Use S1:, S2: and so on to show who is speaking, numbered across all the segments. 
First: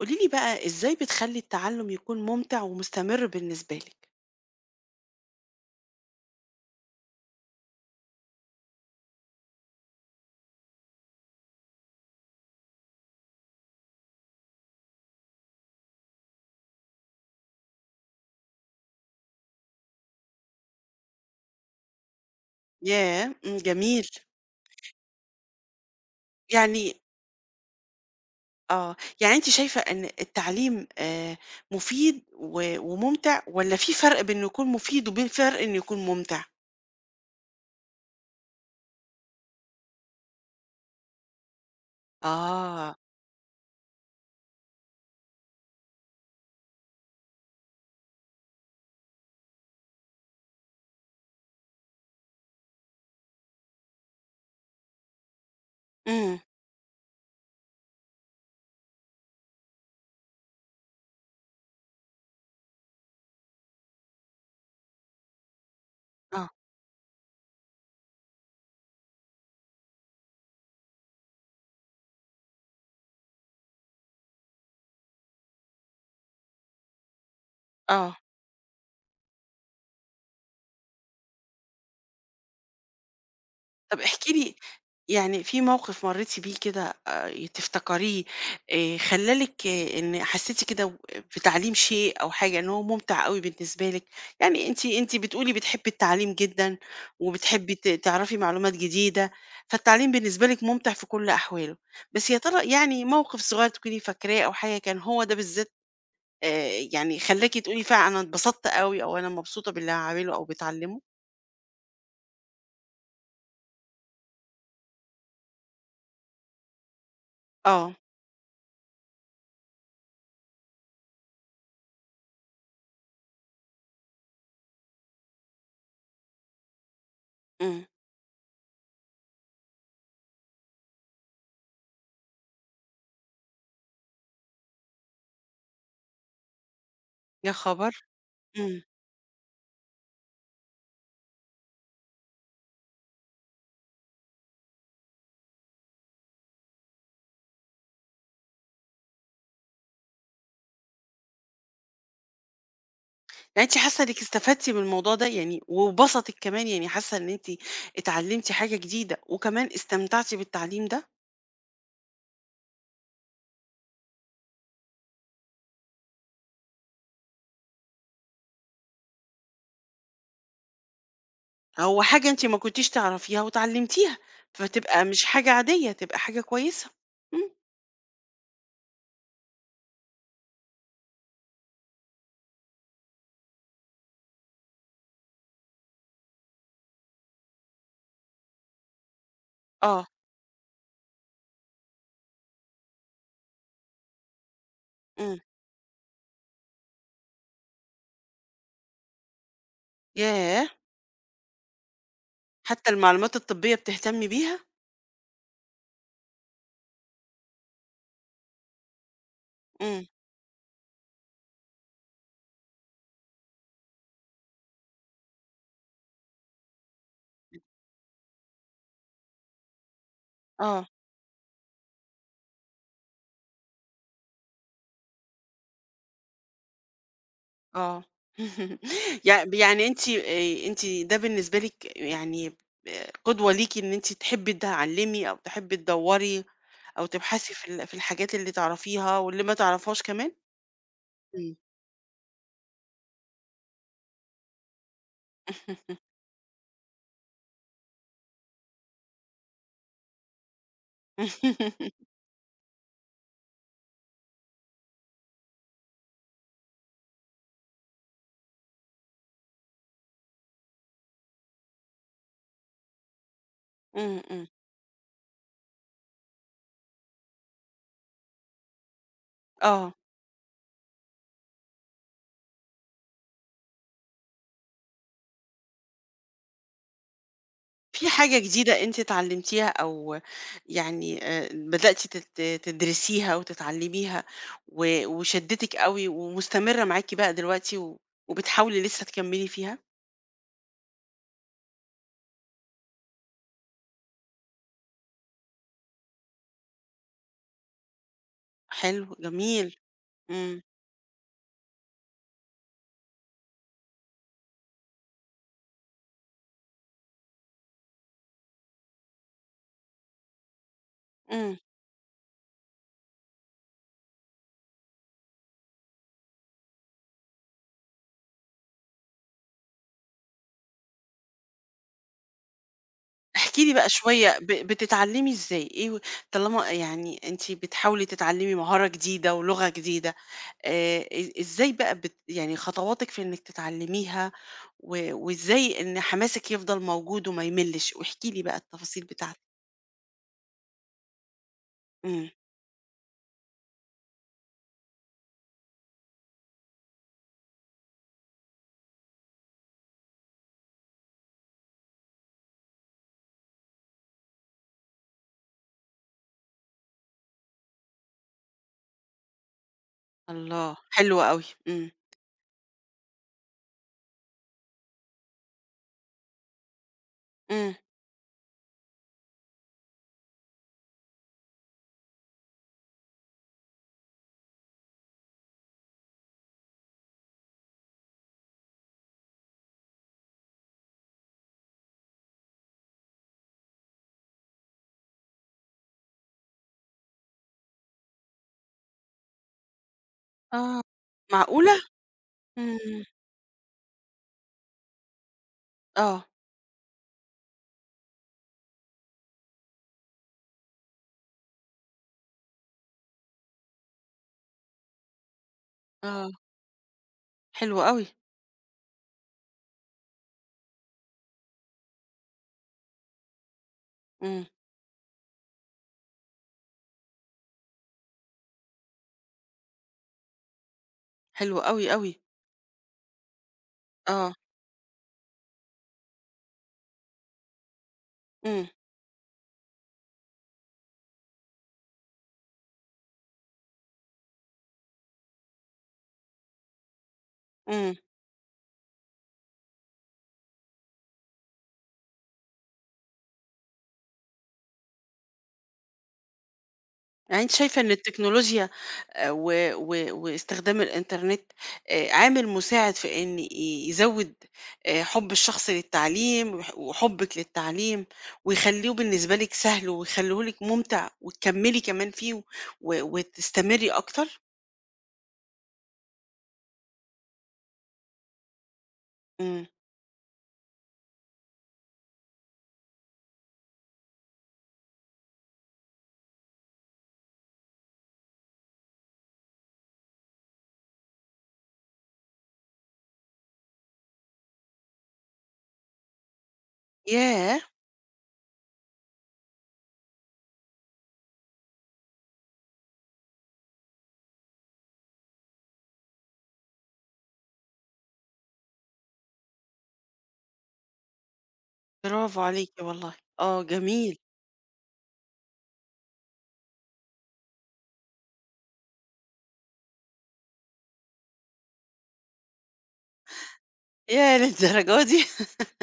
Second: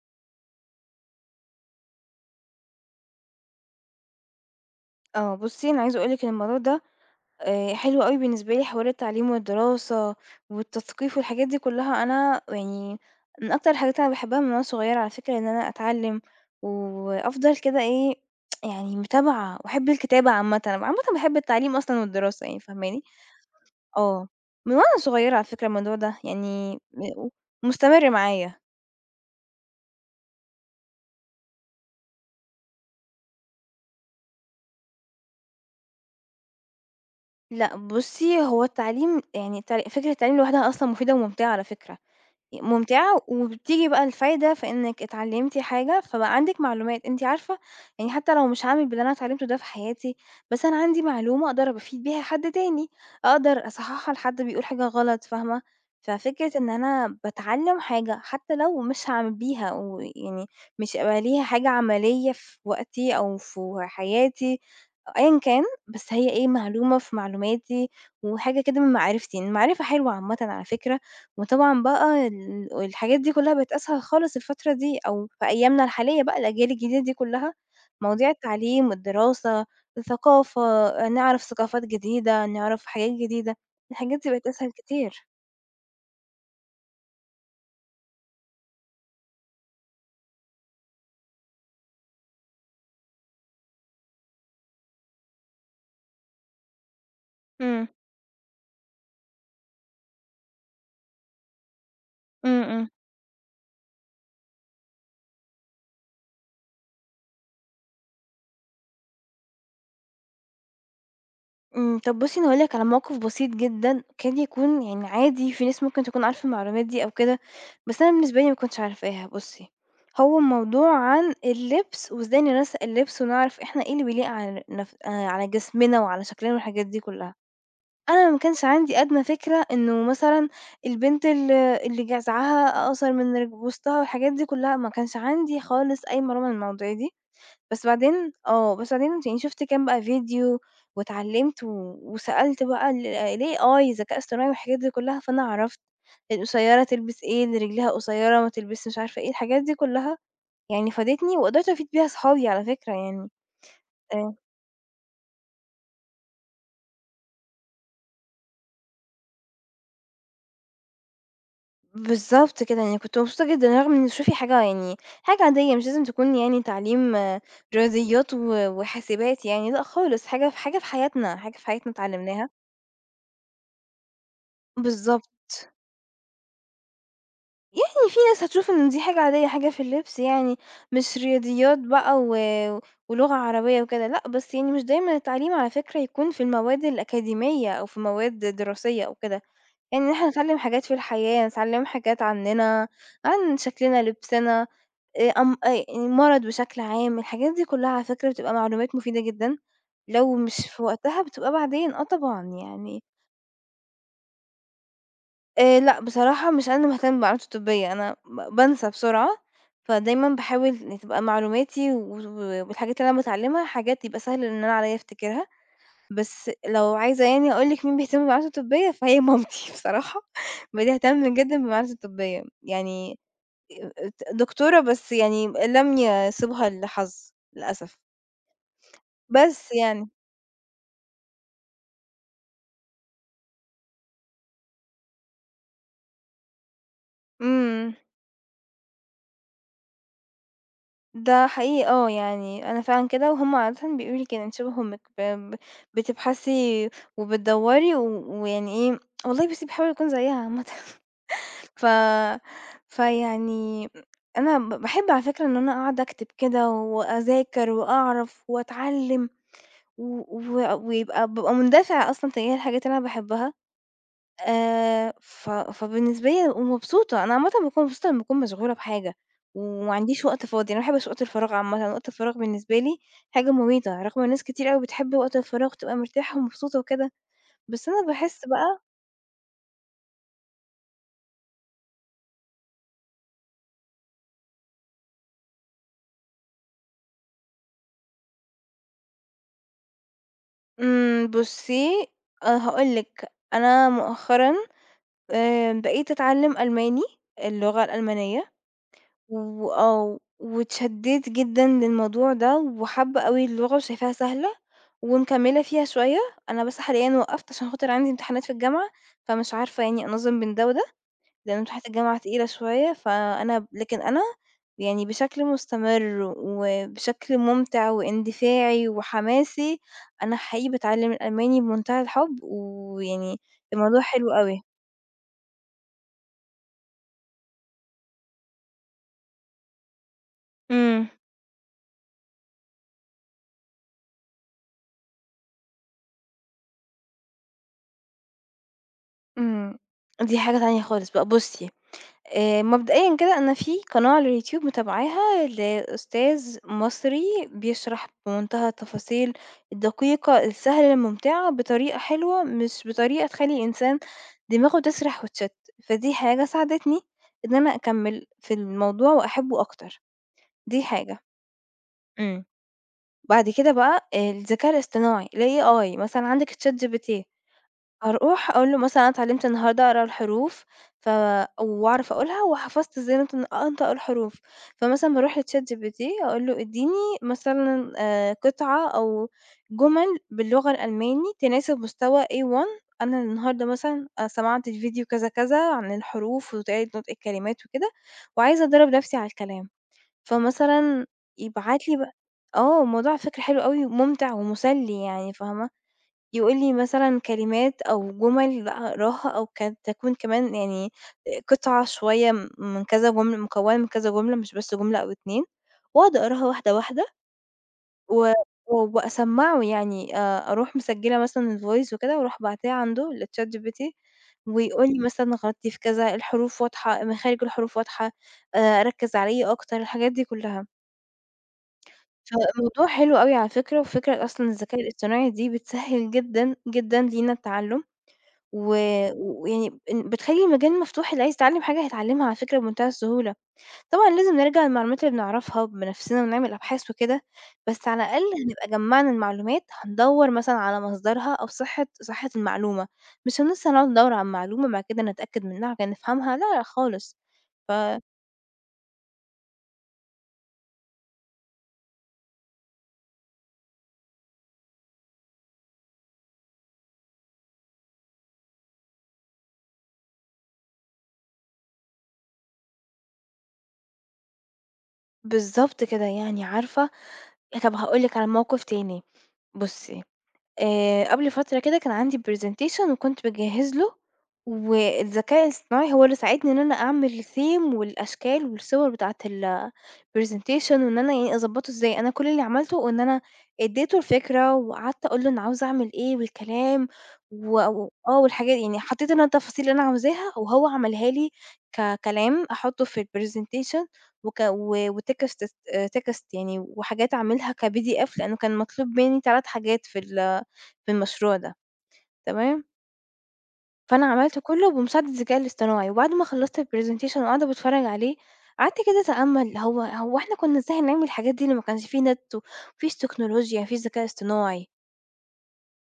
S1: قولي لي بقى إزاي بتخلّي التعلُّم يكون مُمتع ومستمر بالنسبة لِك؟
S2: آه، بُصّي أنا عايزة أقول لِك إن الموضوع ده حلو أوي بالنسبة لي، حوار التعليم والدراسة والتثقيف والحاجات دي كلّها، أنا يعني من أكتر الحاجات اللي أنا باحبها من وأنا صغيّرة على فكرة إن أنا أتعلّم، وأفضل كده إيه، يعني متابعة وأحب الكتابة عامةً، أنا عامةً باحب التعليم أصلًا والدراسة يعني فاهماني؟
S1: ياه! جميل.
S2: آه، من وأنا صغيّرة على فكرة الموضوع ده، يعني
S1: يعني
S2: مستمر معايا.
S1: آه، يعني أنتِ شايفة إن التعليم مفيد و ومُمتع والّا في فرق بين إنه يكون مفيد وبين فرق إنه يكون مُمتع؟
S2: لأ بُصّي هو التعليم يعني فكرة التعليم لوحدها أصلًا مفيدة وممتعة على فكرة.
S1: آه،
S2: ممتعة وبتيجي بقى الفايدة في إنِّك اتعلّمتِ حاجة، فبقى عندِك معلومات، أنتِ عارفة يعني حتى لو مش هاعمل باللي أنا اتعلّمته ده في حياتي، بس أنا عندي معلومة أقدر أبقى أفيد بيها حد تاني، أقدر أصحّحها لحد بيقول حاجة غلط، فاهمة؟
S1: إمم،
S2: ففكرة إن أنا باتعلّم حاجة حتى لو مش هاعمل بيها ويعني مش هيبقى ليها حاجة عملية في وقتي أو في حياتي أيًا كان، بس هي
S1: آه،
S2: إيه، معلومة في معلوماتي وحاجة كده من معرفتي، المعرفة حلوة عامةً على فكرة، وطبعًا بقى الحاجات دي كلّها بقت أسهل خالص الفترة دي أو في أيامنا الحالية بقى الأجيال الجديدة دي كلّها،
S1: آه.
S2: مواضيع التعليم والدراسة، الثقافة، نعرف ثقافات جديدة، نعرف حاجات جديدة،
S1: طب
S2: الحاجات دي
S1: احكي
S2: بقت
S1: لي
S2: أسهل كتير.
S1: يعني في موقف مرّيتِ بيه كده تفتكريه خلّى لِك إن حسّيتِ كده و بتعليم شيء أو حاجة إن هو مُمتع أوي بالنسبة لِك؟ يعني أنتِ بتقولي بتحبّي التعليم جدًا وبتحبّي
S2: إمم،
S1: تعرفي معلومات جديدة، فالتعليم بالنسبة لِك مُمتع في كل أحواله، بس يا
S2: إمم،
S1: ترى
S2: إمم.
S1: يعني موقف صغير تكوني فاكراه أو حاجة كان هو ده بالذات يعني خلّاكِ تقولي فعلًا أنا اتبسطت أوي أو أنا مبسوطة باللي هاعمله أو باتعلّمه؟
S2: إمم، طب بُصّي أنا هاقول لِك على موقف بسيط جدًا، كاد يكون يعني عادي في ناس ممكن تكون عارفة المعلومات دي أو كده،
S1: آه،
S2: بس أنا بالنسبة لي ما كنتش عارفاها. بُصّي، هو الموضوع عن اللبس وإزاي ننسق اللبس ونعرف إحنا إيه اللي بيليق على نف على جسمنا وعلى شكلنا والحاجات دي كلّها.
S1: إمم.
S2: أنا ما كانش عندي أدنى فكرة إنه مثلًا البنت اللي جزعها أقصر من وسطها والحاجات دي كلّها، ما كانش عندي خالص أي معلومة عن المواضيع دي.
S1: يا
S2: بس
S1: خبر!
S2: بعدين آه،
S1: إمم.
S2: بس بعدين يعني شُفت كام بقى فيديو واتعلّمت و وسألت بقى ال الAI الذكاء الاصطناعي والحاجات دي كلّها، فأنا عرفت القصيّرة تلبس إيه، اللي رجلها قصيّرة ما تلبسش مش عارفة إيه، الحاجات دي كلّها يعني فادتني وقدرت أفيد بيها صحابي على فكرة يعني
S1: يعني أنتِ حاسة إنِّك
S2: آآ
S1: استفدتِ من الموضوع ده يعني وبسطِك كمان، يعني حاسة إن أنتِ اتعلمتِ حاجة جديدة وكمان استمتعتِ بالتعليم ده؟
S2: بالضبط كده، يعني كنت مبسوطة جدًا رغم إن شوفي حاجة يعني حاجة عادية مش لازم تكون يعني تعليم آه، رياضيات و وحاسبات يعني لأ خالص، حاجة في حياتنا، حاجة في حياتنا
S1: هو حاجة أنتِ
S2: اتعلّمناها
S1: ما كنتيش تعرفيها واتعلمتيها، فتبقى مش
S2: بالضبط.
S1: حاجة عادية، تبقى حاجة كويسة. إمم،
S2: يعني في ناس هتشوف إن دي حاجة عادية، حاجة في اللبس يعني، مش رياضيات بقى و ولغة عربية وكده، لأ، بس يعني مش دايمًا التعليم على فكرة يكون في المواد الأكاديمية أو في مواد دراسية أو كده، يعني
S1: آه،
S2: إن إحنا نتعلم حاجات في الحياة، نتعلم حاجات عننا، عن شكلنا، لبسنا،
S1: إمم،
S2: أم المرض بشكل عام، الحاجات دي كلها على فكرة بتبقى معلومات مفيدة جدًا، لو مش
S1: ياه!
S2: في وقتها بتبقى بعدين، آه طبعًا
S1: حتى
S2: يعني
S1: المعلومات الطبية بتهتمي بيها؟
S2: لأ، بصراحة مش أنا اللي مهتمة بالمعلومات الطبية، أنا بانسى بسرعة،
S1: إمم،
S2: فدايمًا باحاول إن تبقى معلوماتي و والحاجات اللي أنا باتعلمها حاجات يبقى سهل إن أنا عليَّ أفتكرها، بس لو عايزة يعني أقول لِك مين بيهتم بالمعلومات الطبية فهي مامتي بصراحة
S1: آه.
S2: بتهتم جدًا بالمعلومات الطبية، يعني ت دكتورة بس يعني لم يسبها الحظ للأسف،
S1: آه.
S2: بس
S1: يعني أنتِ
S2: يعني.
S1: أنتِ ده بالنسبة لِك يعني قدوة ليكِ إن أنتِ تحبّي تتعلّمي أو تحبّي تدوّري أو تبحثي في في
S2: إمم.
S1: الحاجات اللي تعرفيها واللي ما تعرفيهاش كمان؟
S2: ده
S1: إمم.
S2: حقيقي آه، يعني أنا فعلًا كده، وهُم عادةً بيقولوا لي كده، أنتِ شبه أمِّك ب ب بتبحثي وبتدوّري و ويعني إيه، والله بُصّي باحاول أكون زيها عامةً ف فيعني أنا باحب على فكرة إن أنا أقعد أكتب كده وأذاكر وأعرف وأتعلّم و و ويبقى بابقى مندفعة أصلًا تجاه الحاجات اللي أنا باحبها.
S1: إمم، إمم.
S2: ف فبالنسبة لي بابقى مبسوطة، أنا عامةً باكون مبسوطة لمّا أكون مشغولة بحاجة،
S1: آه.
S2: وما عنديش وقت فاضي، أنا ما باحبش وقت الفراغ عامةً، وقت الفراغ بالنسبة لي حاجة مميتة، رغم إن ناس كتير أوي بتحب وقت الفراغ تبقى مرتاحة ومبسوطة وكده، بس أنا
S1: في حاجة
S2: باحس بقى
S1: جديدة أنتِ اتعلّمتيها أو يعني بدأتِ تدرسيها وتتعلّميها وشدِّتِك أوي ومستمرة معاكِ بقى دلوقتي وبتحاولي لسّه تكمّلي فيها؟
S2: إمم، بُصّي هاقول لِك، أنا مؤخرًا بقيت أتعلم ألماني، اللغة الألمانية.
S1: حلو، جميل.
S2: وآه،
S1: إمم،
S2: واتشدّيت جدًا للموضوع ده، وحابّة أوي اللغة وشايفاها سهلة، ومكمّلة فيها شوية، أنا بس حاليًا وقّفت عشان خاطر عندي امتحانات في الجامعة، فمش عارفة يعني أنظّم بين ده وده،
S1: إمم.
S2: لإن امتحانات الجامعة تقيلة شوية، فأنا ب لكن أنا يعني بشكل مستمر وبشكل ممتع واندفاعي وحماسي، أنا حقيقي باتعلّم الألماني بمنتهى الحُب، ويعني
S1: احكي لي بقى
S2: الموضوع حلو
S1: شوية
S2: أوي.
S1: بتتعلّمي إزاي؟ إيه و طالما يعني أنتِ بتحاولي تتعلّمي مهارة جديدة ولغة جديدة،
S2: إمم،
S1: إزاي بقى يعني خطواتِك في إنِّك تتعلّميها وإزاي إن حماسِك يفضل موجود وما يملِّش؟ واحكي لي بقى التفاصيل بتاعتِك.
S2: إمم، دي حاجة تانية خالص بقى. بُصّي
S1: إمم.
S2: مبدئيًا كده أنا في قناة على اليوتيوب متابعاها لأستاذ مصري بيشرح بمنتهى التفاصيل الدقيقة، السهلة، الممتعة، بطريقة حلوة، مش بطريقة تخلّي الإنسان دماغه تسرح وتشتّت، فدي حاجة ساعدتني إن أنا أكمّل في الموضوع وأحبّه أكتر،
S1: الله!
S2: دي
S1: حلو
S2: حاجة.
S1: أوي. إمم،
S2: إمم. بعد كده بقى الذكاء الاصطناعي الAI مثلًا عندِك ChatGPT
S1: إمم.
S2: هاروح أقول له مثلًا أنا اتعلمت النهارده أقرا الحروف ف وأعرف أقولها وحفظت إزاي أنت أنطق الحروف، فمثلًا باروح لChatGPT أقول له اديني مثلًا قطعة أو جمل باللغة الألماني تناسب مستوى A1 أنا النهارده مثلًا سمعت في فيديو كذا كذا عن الحروف وطريقة نطق الكلمات وكده، وعايزة أدرّب نفسي على الكلام،
S1: آه.
S2: فمثلًا
S1: معقولة؟!
S2: يبعت لي بقى آه،
S1: إمم.
S2: الموضوع على فكرة حلو أوي وممتع ومسلي يعني فاهمة؟
S1: آه،
S2: يقول لي مثلًا كلمات أو جُمل أقراها أو كانت تكون كمان يعني قطعة شوية من كذا جملة مكوّنة من كذا جملة مش بس جملة أو 2 وأقعد
S1: آه.
S2: أقراها واحدة، واحدة
S1: حلو أوي.
S2: و و- وأسمّعه يعني أروح مسجّلة مثلًا الvoice وكده وأروح باعتاه عنده لChat GPT
S1: إمم.
S2: ويقول لي مثلًا غلطتِ في كذا، الحروف واضحة، مخارج الحروف واضحة، ركّز عليَّ أكتر، الحاجات دي كلّها.
S1: حلو أوي، أوي.
S2: فالموضوع حلو أوي على فكرة، وفكرة
S1: آه.
S2: أصلًا الذكاء الاصطناعي دي بتسهّل جدًا، جدًا لينا التعلُّم.
S1: إمم،
S2: و ويعني إن بتخلّي المجال مفتوح، اللي عايز يتعلّم حاجة هيتعلّمها على فكرة بمنتهى السهولة. طبعًا لازم نراجع المعلومات اللي بنعرفها بنفسنا ونعمل أبحاث وكده، بس
S1: إمم.
S2: على الأقل إمم. هنبقى جمّعنا المعلومات، هندوّر مثلًا على مصدرها أو صحة المعلومة، مش هنلسه هنقعد ندوّر على المعلومة بعد كده نتأكد منها عشان نفهمها، لا، لأ خالص.
S1: يعني أنتِ
S2: ف
S1: شايفة إن التكنولوجيا آآ و و واستخدام الإنترنت عامل مساعد في إن يزوّد حُب الشخص للتعليم وحُبِّك للتعليم ويخلّوه بالنسبة لِك سهل ويخلّوه لِك مُمتع وتكمّلي كمان فيه وتستمرّي أكتر؟
S2: بالضبط كده يعني عارفة، طَب هاقول لِك على موقف تاني،
S1: إمم.
S2: بُصّي قبل فترة كده كان عندي presentation وكنت باجهّز له، والذكاء الاصطناعي هو اللي ساعدني إن أنا أعمل الtheme والأشكال والصور بتاعة الpresentation وإن أنا يعني أضبّطه إزاي، أنا كل اللي عملته إن أنا ادّيته الفكرة وقعدت أقول له أنا عاوزة أعمل إيه والكلام
S1: ياه!
S2: و و آه، والحاجات يعني حطّيت أنا التفاصيل اللي أنا عاوزاها وهو عملها لي ككلام أحطّه في الpresentation وك و وtext س text يعني وحاجات أعملها كPDF لإنه كان مطلوب منّي 3 حاجات في المشروع ده،
S1: برافو
S2: تمام،
S1: عليكِ والله. آه
S2: فأنا
S1: جميل.
S2: عملت كلّه بمساعدة الذكاء الاصطناعي، وبعد ما خلّصت الpresentation وقاعدة باتفرّج عليه، قعدت كده أتأمّل هو هو إحنا كنّا إزاي هنعمل الحاجات دي لمّا ما كانش في نت، وما فيش تكنولوجيا، ما فيش ذكاء
S1: ياه
S2: اصطناعي؟
S1: للدرجة دي!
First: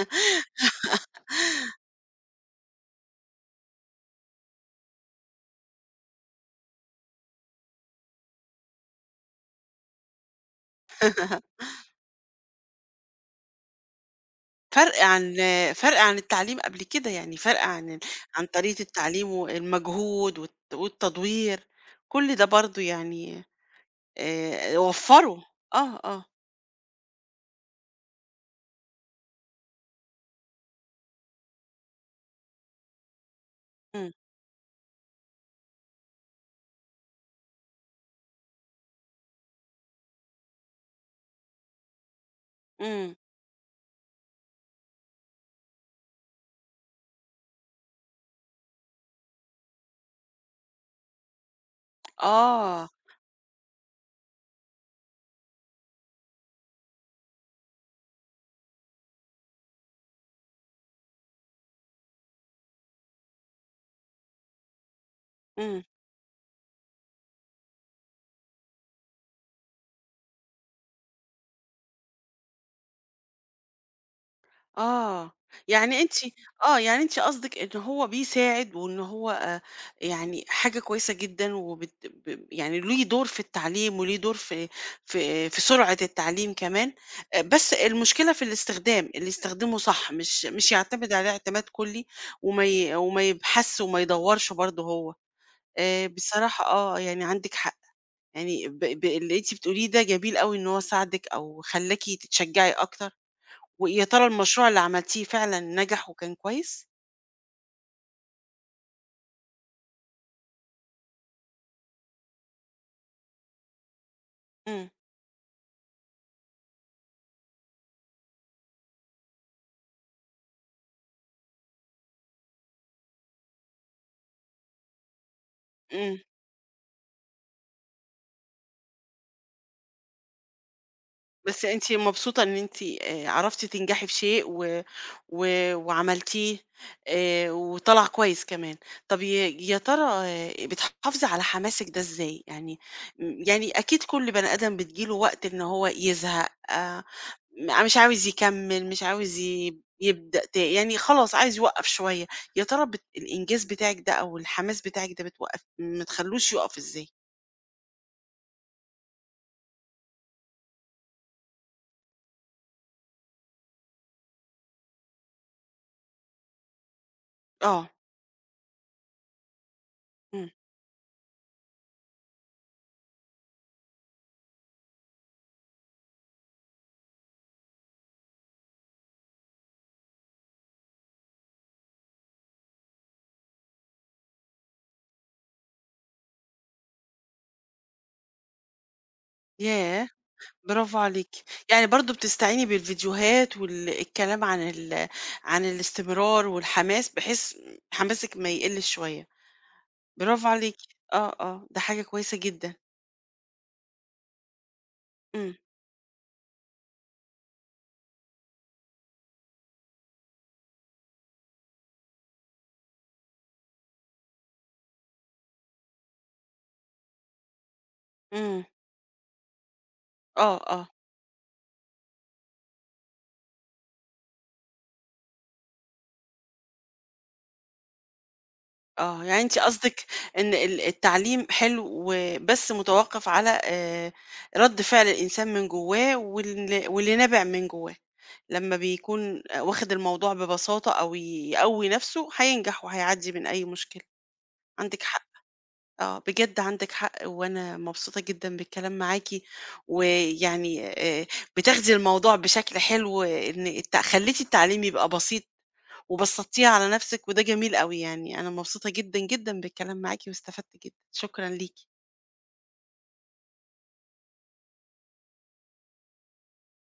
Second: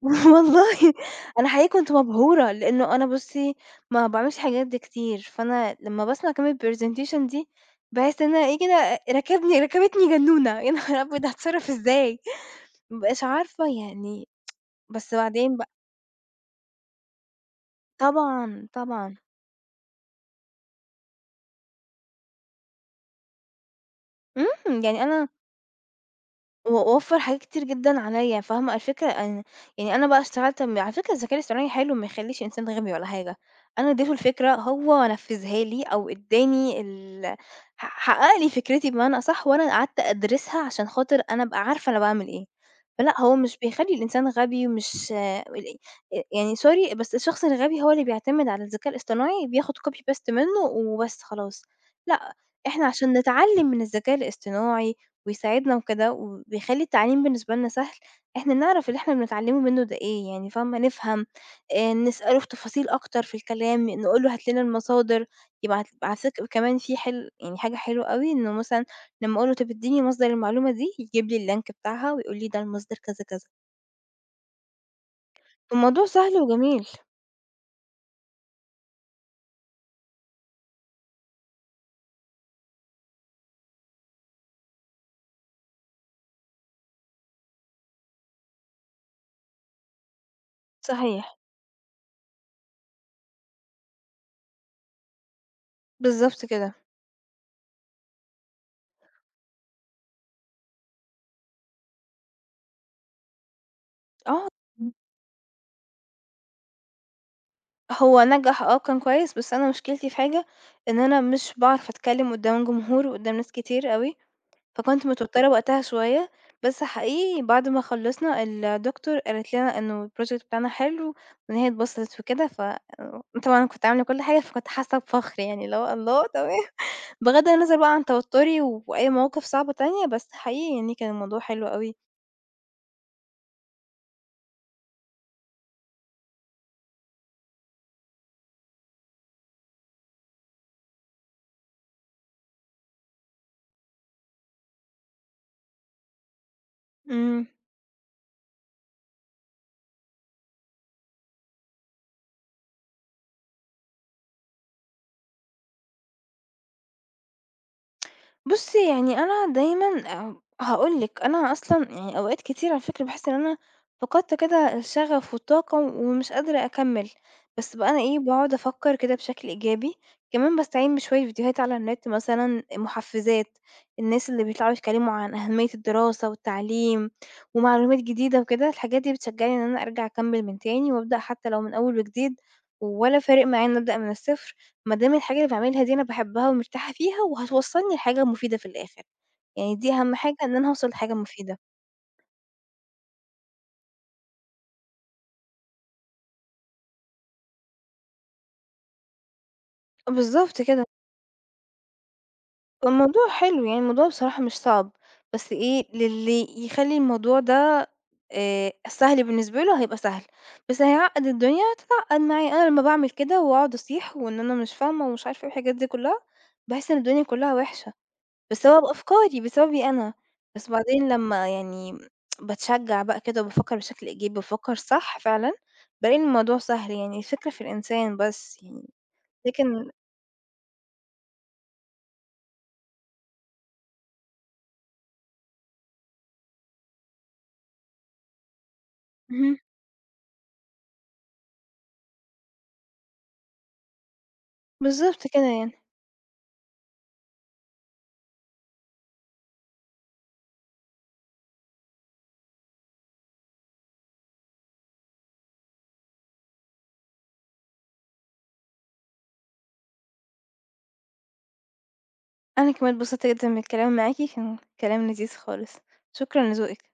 S2: والله أنا حقيقي كنت مبهورة، لإنه أنا بُصّي ما باعملش الحاجات دي كتير، فأنا لمّا باسمع كلمة presentation دي، باحس إن أنا إيه كده ركبتني جنونة، يا نهار أبيض هاتصرّف إزاي؟ ما بابقاش عارفة يعني
S1: فرْق
S2: بس
S1: عن
S2: بعدين بقى
S1: فرْق عن التعليم قبل كده، يعني فرْق عن ال عن
S2: طبعًا،
S1: طريقة
S2: طبعًا.
S1: التعليم والمجهود والتدوير، كل ده برضه يعني
S2: إمم، يعني أنا
S1: وفّروا، آه، آه،
S2: و وفّر حاجات كتير جدًا عليّا، فاهمة الفكرة إن يعني أنا بقى اشتغلت على فكرة الذكاء الاصطناعي حلو ما يخلّيش إنسان غبي ولا حاجة، أنا
S1: إمم،
S2: ادّيته الفكرة هو نفّذها لي أو ادّاني ال ح حقّق لي فكرتي بمعنى أصح، وأنا قعدت أدرسها عشان خاطر أنا أبقى عارفة أنا باعمل إيه،
S1: إمم،
S2: فلأ هو مش بيخلّي الإنسان غبي ومش آه، ال يعني sorry بس الشخص الغبي هو اللي بيعتمد على الذكاء الاصطناعي بياخد copy paste منّه وبس خلاص، لأ، إحنا
S1: آه،
S2: عشان نتعلّم من الذكاء الاصطناعي ويساعدنا وكده، وبيخلّي التعليم بالنسبة لنا سهل، إحنا نعرف اللي إحنا بنتعلمه منه ده إيه، يعني فاهمة، نفهم، نسأله في تفاصيل أكتر في الكلام، نقول له هات لنا المصادر،
S1: إمم،
S2: يبعت على فكرة كمان في حل يعني حاجة حلوة أوي إنه مثلًا لمّا أقول له طب اديني مصدر المعلومة دي، يجيب لي اللينك بتاعها ويقول لي ده المصدر كذا كذا،
S1: آه، يعني
S2: الموضوع
S1: أنتِ
S2: سهل
S1: آه،
S2: وجميل،
S1: يعني أنتِ قصدِك إن هو بيساعد وإن هو يعني حاجة كويسة جدًا وبت ب يعني ليه دور في التعليم وليه دور في في سرعة التعليم كمان، بس المشكلة في الاستخدام، اللي يستخدمه صح، مش يعتمد عليه
S2: صحيح،
S1: اعتماد كلّي وما يبحثش وما يدوّرش برضه هو،
S2: بالضبط
S1: بصراحة
S2: كده،
S1: آه، يعني عندِك حق. يعني ب ب اللي أنتِ بتقوليه ده جميل أوي إن هو ساعدِك أو خلّاكِ تتشجّعي أكتر، ويا ترى
S2: آه،
S1: المشروع اللي
S2: إمم.
S1: عملتيه فعلًا نجح وكان كويس؟
S2: هو نجح آه، كان كويس، بس أنا مشكلتي في حاجة، إن أنا مش باعرف أتكلم قدّام جمهور وقدّام ناس كتير أوي.
S1: إمم،
S2: فكنت متوترة وقتها شوية، بس حقيقي بعد ما خلّصنا الدكتور قالت لنا إنه الproject بتاعنا حلو، وإن هي اتبسطت وكده ف طبعًا أنا كنت عاملة كل حاجة فكنت حاسة بفخر يعني اللي هو
S1: إمم،
S2: الله تمام بغض النظر بقى عن توتري و- وأي مواقف صعبة تانية، بس حقيقي يعني كان الموضوع
S1: بس
S2: حلو
S1: أنتِ
S2: أوي.
S1: مبسوطة إن أنتِ عرفتِ تنجحي في شيء و وعملتيه وطلع كويس كمان. طَب يا ترى آه، بتحافظي على حماسِك ده إزاي؟ يعني يعني أكيد كل بني آدم بتيجي له وقت إن هو يزهق آه،
S2: إمم.
S1: مش عاوز يكمّل، مش عاوز يبدأ يعني خلاص عايز يوقّف شوية، يا ترى الإنجاز بتاعِك ده أو الحماس بتاعِك ده بتوقّف ما تخلّوش يُقف إزاي؟
S2: بُصّي، يعني أنا دايمًا هاقول لِك، أنا أصلًا يعني أوقات كتير على فكرة باحس إن أنا فقدت كده الشغف والطاقة ومش قادرة أكمّل، بس
S1: آه،
S2: بقى أنا إيه، باقعد أفكّر كده بشكل إيجابي،
S1: إمم،
S2: كمان باستعين بشوية فيديوهات على النت مثلًا مُحفّزات، الناس اللي بيطلعوا يتكلّموا عن أهمية الدراسة والتعليم ومعلومات جديدة وكده، الحاجات دي بتشجّعني إن أنا أرجع أكمّل من تاني وأبدأ حتى لو من أول وجديد ولا فارق معايا إني أبدأ من الصفر. ما دام الحاجة اللي باعملها دي أنا باحبها ومرتاحة فيها وهتوصّلني لحاجة مفيدة في الآخر، يعني دي
S1: ياه!
S2: أهم حاجة إن أنا هاوصل
S1: برافو
S2: لحاجة
S1: عليكِ،
S2: مفيدة.
S1: يعني برضه بتستعيني بالفيديوهات الكلام عن ال عن الاستمرار والحماس بحيث حماسِك ما يقلّش شوية، برافو
S2: بالضبط
S1: عليكِ،
S2: كده،
S1: آه، آه، ده حاجة كويسة جدًا،
S2: فالموضوع حلو يعني الموضوع بصراحة مش صعب، بس
S1: إمم،
S2: إيه للي يخلّي الموضوع ده سهل بالنسبة له هيبقى سهل، بس هيعقّد الدنيا هتتعقّد معايا. أنا لمّا باعمل كده وأقعد أصيح وإن أنا مش فاهمة ومش عارفة إيه والحاجات دي كلّها، باحس إن الدنيا كلّها وِحشة.
S1: إمم،
S2: بسبب أفكاري، بسببي أنا،
S1: آه،
S2: بس
S1: آه.
S2: بعدين لمّا يعني باتشجّع بقى كده وبافكّر بشكل إيجابي، بافكّر صح فعلًا، بالاقي إن الموضوع سهل، يعني الفكرة في الإنسان بس يعني،
S1: آه، يعني أنتِ
S2: لكن
S1: قصدِك إن التعليم حلو و بس متوقّف على رَد فعل الإنسان من جوّاه واللي نابع من جوّاه، لمّا بيكون
S2: اهم،
S1: واخد الموضوع ببساطة أو يقوّي نَفْسه هينجح وهيعدّي من أي مشكلة، عندِك حق
S2: بالضبط كده يعني.
S1: آه، بجد عندِك حق وأنا مبسوطة جدًا بالكلام معاكِ، ويعني آآ، بتاخدي الموضوع بشكل حلو إن خلّيتِ التعليم يبقى بسيط وبسطتيها على نفسِك وده جميل أوي يعني، أنا مبسوطة جدًا، جدًا بالكلام معاكِ واستفدت جدًا، شكرًا ليكِ.
S2: أنا كمان اتبسطت جدًا بالكلام معاكِ، كان كلام لذيذ خالص، شكرًا لذوقِك.